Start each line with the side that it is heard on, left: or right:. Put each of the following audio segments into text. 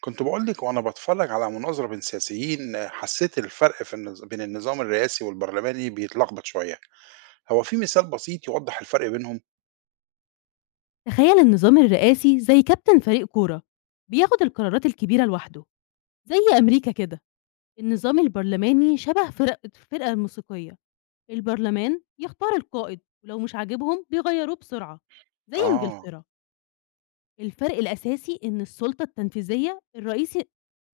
right: كنت باقول لِك وأنا باتفرّج على مناظرة بين سياسيين، حسّيت الفرق في النظ بين النظام الرئاسي والبرلماني بيتلخبط شوية، هو في مثال بسيط يوضّح الفرق بينهم؟
left: تخيل النظام الرئاسي زي كابتن فريق كورة، بياخد القرارات الكبيرة لوحده، زي أمريكا كده. النظام البرلماني شبه فرق الفرقة الموسيقية، البرلمان يختار القائد ولو مش عاجبهم بيغيروه بسرعة، زي
right: آه.
left: إنجلترا. الفرق الأساسي إن السلطة التنفيذية الرئيسي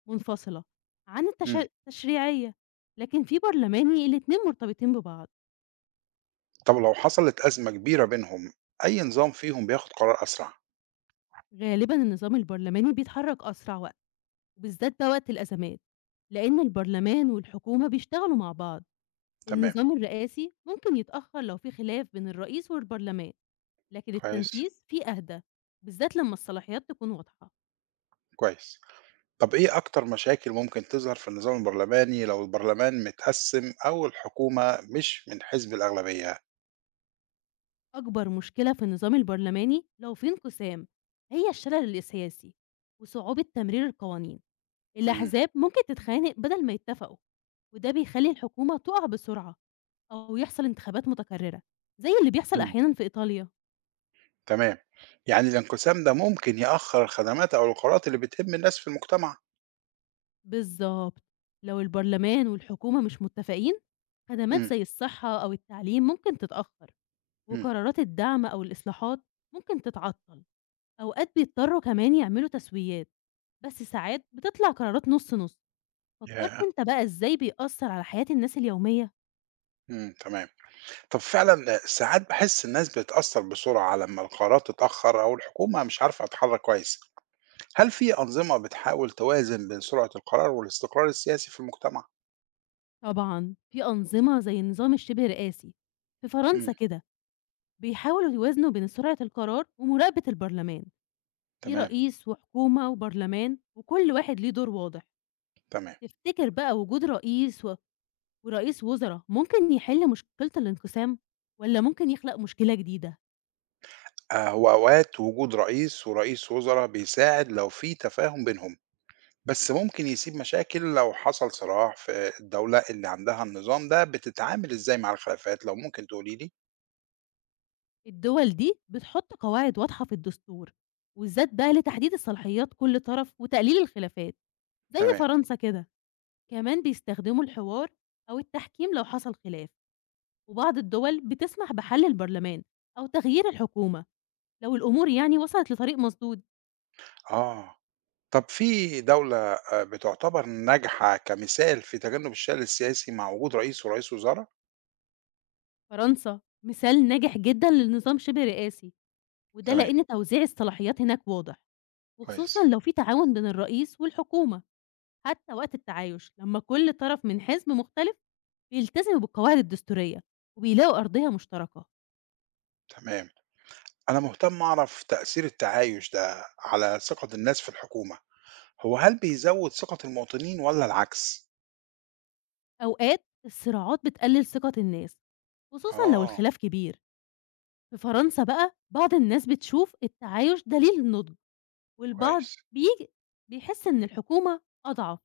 left: منفصلة عن
right: إمم،
left: التشريعية، لكن في برلماني الاتنين مرتبطين ببعض.
right: طب لو حصلت أزمة كبيرة بينهم، أي نظام فيهم بياخد قرار أسرع؟
left: غالبا النظام البرلماني بيتحرك أسرع، وبالذات بقى وقت الأزمات، لإن البرلمان والحكومة بيشتغلوا مع بعض.
right: تمام.
left: النظام الرئاسي ممكن يتأخر لو في خلاف بين الرئيس والبرلمان، لكن
right: كويس.
left: التنفيذ فيه أهدى، بالذات لما الصلاحيات تكون واضحة.
right: كويس. طب إيه أكتر مشاكل ممكن تظهر في النظام البرلماني لو البرلمان متقسّم أو الحكومة مش من حزب الأغلبية؟
left: أكبر مشكلة في النظام البرلماني لو في انقسام هي الشلل السياسي وصعوبة تمرير القوانين،
right: إمم.
left: الأحزاب ممكن تتخانق بدل ما يتفقوا، وده بيخلي الحكومة تقع بسرعة أو يحصل انتخابات متكررة زي اللي بيحصل
right: إمم،
left: أحيانا في إيطاليا.
right: تمام، يعني الانقسام ده ممكن يأخّر الخدمات أو القرارات اللي بتهم الناس في المجتمع.
left: بالضبط، لو البرلمان والحكومة مش متفقين، خدمات
right: إمم.
left: زي الصحة أو التعليم ممكن تتأخر،
right: إمم.
left: وقرارات الدعم أو الإصلاحات ممكن تتعطل، أوقات بيضطروا كمان يعملوا تسويات، بس ساعات بتطلع قرارات نُص نُص. فكرت
right: ياه!
left: أنت بقى إزاي بيأثّر على حياة الناس اليومية؟
right: إمم، تمام. طَب فعلًا ساعات باحس الناس بتتأثّر بسرعة لمّا القرار تتأخّر أو الحكومة مش عارفة تتحرّك كويس. هل في أنظمة بتحاول توازن بين سرعة القرار والاستقرار السياسي في المجتمع؟
left: طبعًا، في أنظمة زي النظام الشِبه رئاسي، في فرنسا
right: إمم.
left: كده، بيحاولوا يوازنوا بين سرعة القرار ومراقبة البرلمان، في
right: تمام.
left: رئيس وحكومة وبرلمان وكل واحد ليه دور واضح.
right: تمام.
left: تفتكر بقى وجود رئيس و ورئيس وزرا ممكن يحل مشكلة الانقسام؟ والّا ممكن يخلق مشكلة جديدة؟
right: هو أوقات وجود رئيس ورئيس وزرا بيساعد لو في تفاهم بينهم، بس ممكن يسيب مشاكل لو حصل صراع في الدولة اللي عندها النظام ده بتتعامل إزاي مع الخلافات لو ممكن تقولي لي؟
left: الدول دي بتحط قواعد واضحة في الدستور، وبالذات بقى لتحديد الصلاحيات كل طرف وتقليل الخلافات، زي
right: تمام.
left: فرنسا كده. كمان بيستخدموا الحوار أو التحكيم لو حصل خلاف، وبعض الدول بتسمح بحل البرلمان أو تغيير الحكومة لو الأمور يعني وصلت لطريق مسدود.
right: آه. طب في دولة بتُعتبر ناجحة كمثال في تجنُّب الشِّلَل السياسي مع وجود رئيس ورئيس وزراء؟
left: فرنسا مثال ناجح جدًا لنظام شبه رئاسي، وده
right: تمام.
left: لإن توزيع الصلاحيات هناك واضح. وخصوصًا
right: كويس.
left: لو في تعاون بين الرئيس والحكومة حتى وقت التعايش، لمّا كل طرف من حزب مختلف بيلتزموا بالقواعد الدستورية وبيلاقوا أرضية مشتركة.
right: تمام. أنا مهتم أعرف تأثير التعايُش ده على ثقة الناس في الحكومة، هو هل بيزوّد ثقة المواطنين والّا العكس؟
left: أوقات الصراعات بتقلل ثقة الناس، خصوصًا لو
right: آه.
left: الخلاف كبير. في فرنسا بقى بعض الناس بتشوف التعايش دليل نضج، والبعض
right: كويس.
left: بييجي بيحس إن الحكومة أضعف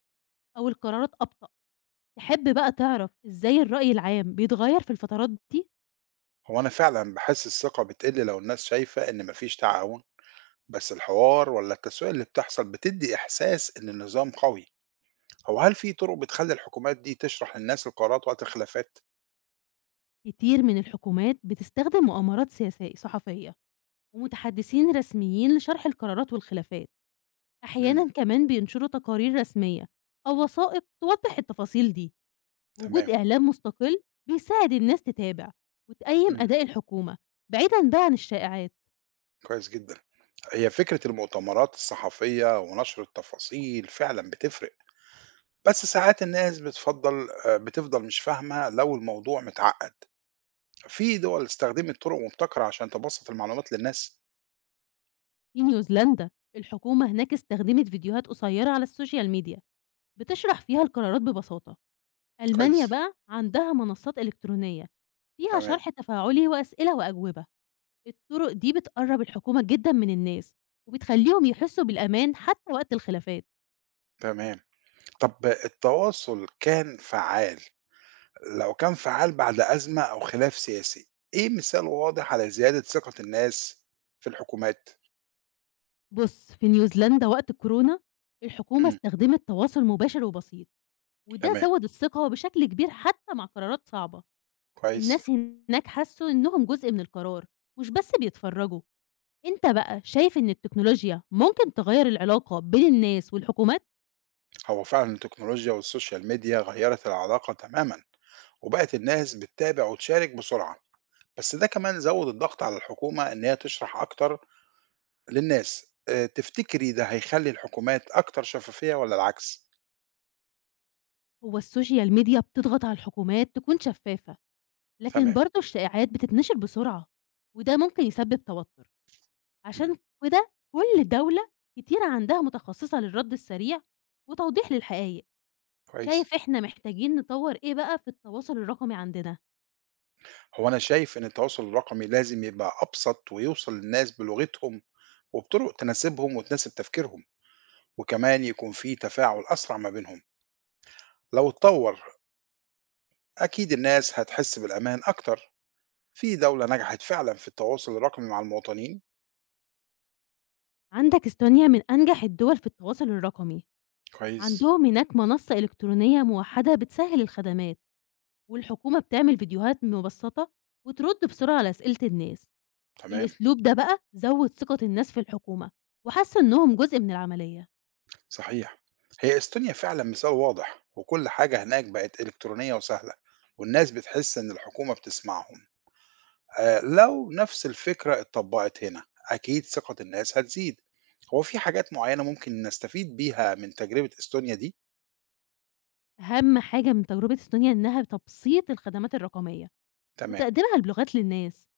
left: أو القرارات أبطأ. تحب بقى تعرف إزاي الرأي العام بيتغير في الفترات دي؟
right: هو أنا فعلًا باحس الثقة بتقِل لو الناس شايفة إن ما فيش تعاون، بس الحوار والّا التسوية اللي بتحصل بتدّي إحساس إن النظام قوي، هو هل في طُرق بتخلّي الحكومات دي تشرح للناس القرارات وقت الخلافات؟
left: كتير من الحكومات بتستخدم مؤامرات سياسية صحفية ومتحدثين رسميين لشرح القرارات والخلافات، أحيانا
right: إمم.
left: كمان بينشروا تقارير رسمية أو وثائق توضح التفاصيل دي. وجود
right: تمام.
left: إعلام مستقل بيساعد الناس تتابع وتقيم
right: إمم.
left: أداء الحكومة بعيدا بقى عن الشائعات.
right: كويس جدًا. هي فكرة المؤتمرات الصحفية ونشر التفاصيل فعلًا بتفرق، بس ساعات الناس بتفضّل بتفضل مش فاهمة لو الموضوع متعقّد. في دول استخدمت طرق مبتكرة عشان تبسّط المعلومات للناس؟
left: في نيوزيلندا الحكومة هناك استخدمت فيديوهات قصيرة على السوشيال ميديا بتشرح فيها القرارات ببساطة، ألمانيا
right: كويس.
left: بقى عندها منصات إلكترونية فيها
right: تمام.
left: شرح تفاعلي وأسئلة وأجوبة. الطرق دي بتقرّب الحكومة جدًا من الناس، وبتخلّيهم يحسّوا بالأمان حتى وقت الخلافات.
right: تمام. طب التواصل كان فعّال، لو كان فعّال بعد أزمة أو خلاف سياسي، إيه مثال واضح على زيادة ثقة الناس في الحكومات؟
left: بُص، في نيوزيلندا وقت الكورونا، الحكومة
right: إمم.
left: استخدمت تواصل مباشر وبسيط، وده
right: تمام.
left: زوّد الثقة بشكل كبير حتى مع قرارات صعبة.
right: كويس.
left: الناس هناك حسّوا إنهم جزء من القرار، مش بس بيتفرّجوا. أنت بقى شايف إن التكنولوجيا ممكن تغيّر العلاقة بين الناس والحكومات؟
right: هو فعلا التكنولوجيا والسوشيال ميديا غيرت العلاقة تماما، وبقت الناس بتتابع وتشارك بسرعة، بس ده كمان زود الضغط على الحكومة إن هي تشرح أكتر للناس. آه، تفتكري ده هيخلي الحكومات أكتر شفافية ولا العكس؟
left: هو السوشيال ميديا بتضغط على الحكومات تكون شفّافة، لكن
right: تمام.
left: برضه الشائعات بتتنشر بسرعة، وده ممكن يسبّب توتر. عشان
right: مم.
left: كده كل دولة كتير عندها متخصصة للرد السريع وتوضيح للحقائق.
right: كويس.
left: شايف إحنا محتاجين نطوّر إيه بقى في التواصل الرقمي عندنا؟
right: هو أنا شايف إن التواصل الرقمي لازم يبقى أبسط ويوصل للناس بلغتهم وبطرق تناسبهم وتناسب تفكيرهم، وكمان يكون في تفاعل أسرع ما بينهم. لو اتطور أكيد الناس هتحس بالأمان أكتر. في دولة نجحت فعلا في التواصل الرقمي مع المواطنين؟
left: عندك إستونيا من أنجح الدول في التواصل الرقمي،
right: كويس.
left: عندهم هناك منصة إلكترونية موحدة بتسهّل الخدمات، والحكومة بتعمل فيديوهات مبسّطة وترد بسرعة على أسئلة الناس.
right: تمام.
left: الأسلوب ده بقى زوّد ثقة الناس في الحكومة، وحسّوا إنّهم جزء من العملية.
right: صحيح. هي استونيا فعلا مثال واضح وكل حاجة هناك بقت إلكترونية وسهلة، والناس بتحس إن الحكومة بتسمعهم. آه، لو نفس الفكرة اتطبقت هنا أكيد ثقة الناس هتزيد. هو في حاجات معينة ممكن نستفيد بيها من تجربة استونيا دي؟
left: أهم حاجة من تجربة إستونيا إنّها تبسيط الخدمات الرقمية
right: تمام.
left: وتقديمها للغات للناس،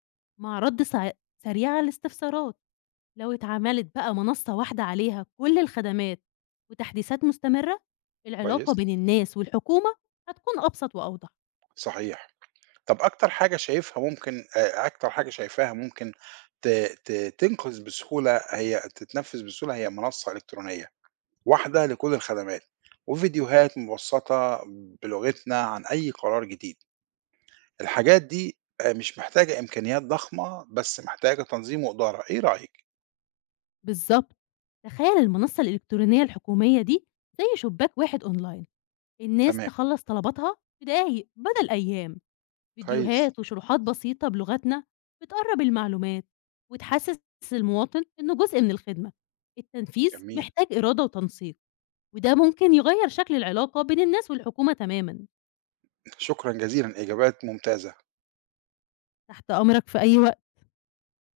left: مع رَدّ سريع على الاستفسارات. لو اتعملت بقى منصة واحدة عليها كل الخدمات وتحديثات مستمرة، العلاقة
right: كويس.
left: بين الناس والحكومة هتكون أبسط وأوضح.
right: صحيح. طب أكتر حاجة شايفها ممكن أكتر حاجة شايفاها ممكن ت ت تنقذ بسهولة هي تتنفذ بسهولة هي منصة إلكترونية واحدة لكل الخدمات، وفيديوهات مبسطة بلغتنا عن أي قرار جديد، الحاجات دي مش محتاجة إمكانيات ضخمة، بس محتاجة تنظيم وإدارة، إيه رأيك؟
left: بالضبط، تخيل المنصة الإلكترونية الحكومية دي زي شباك واحد أونلاين، الناس
right: تمام.
left: تخلّص طلباتها في دقايق بدل أيام،
right: كويس.
left: فيديوهات وشروحات بسيطة بلغتنا بتقرّب المعلومات وتحسّس المواطن إنه جزء من الخدمة. التنفيذ
right: جميل.
left: محتاج إرادة وتنسيق، وده ممكن يغيّر شكل العلاقة بين الناس والحكومة تمامًا.
right: شكرًا جزيلًا، إجابات ممتازة.
left: تحت أمرك في أي وقت.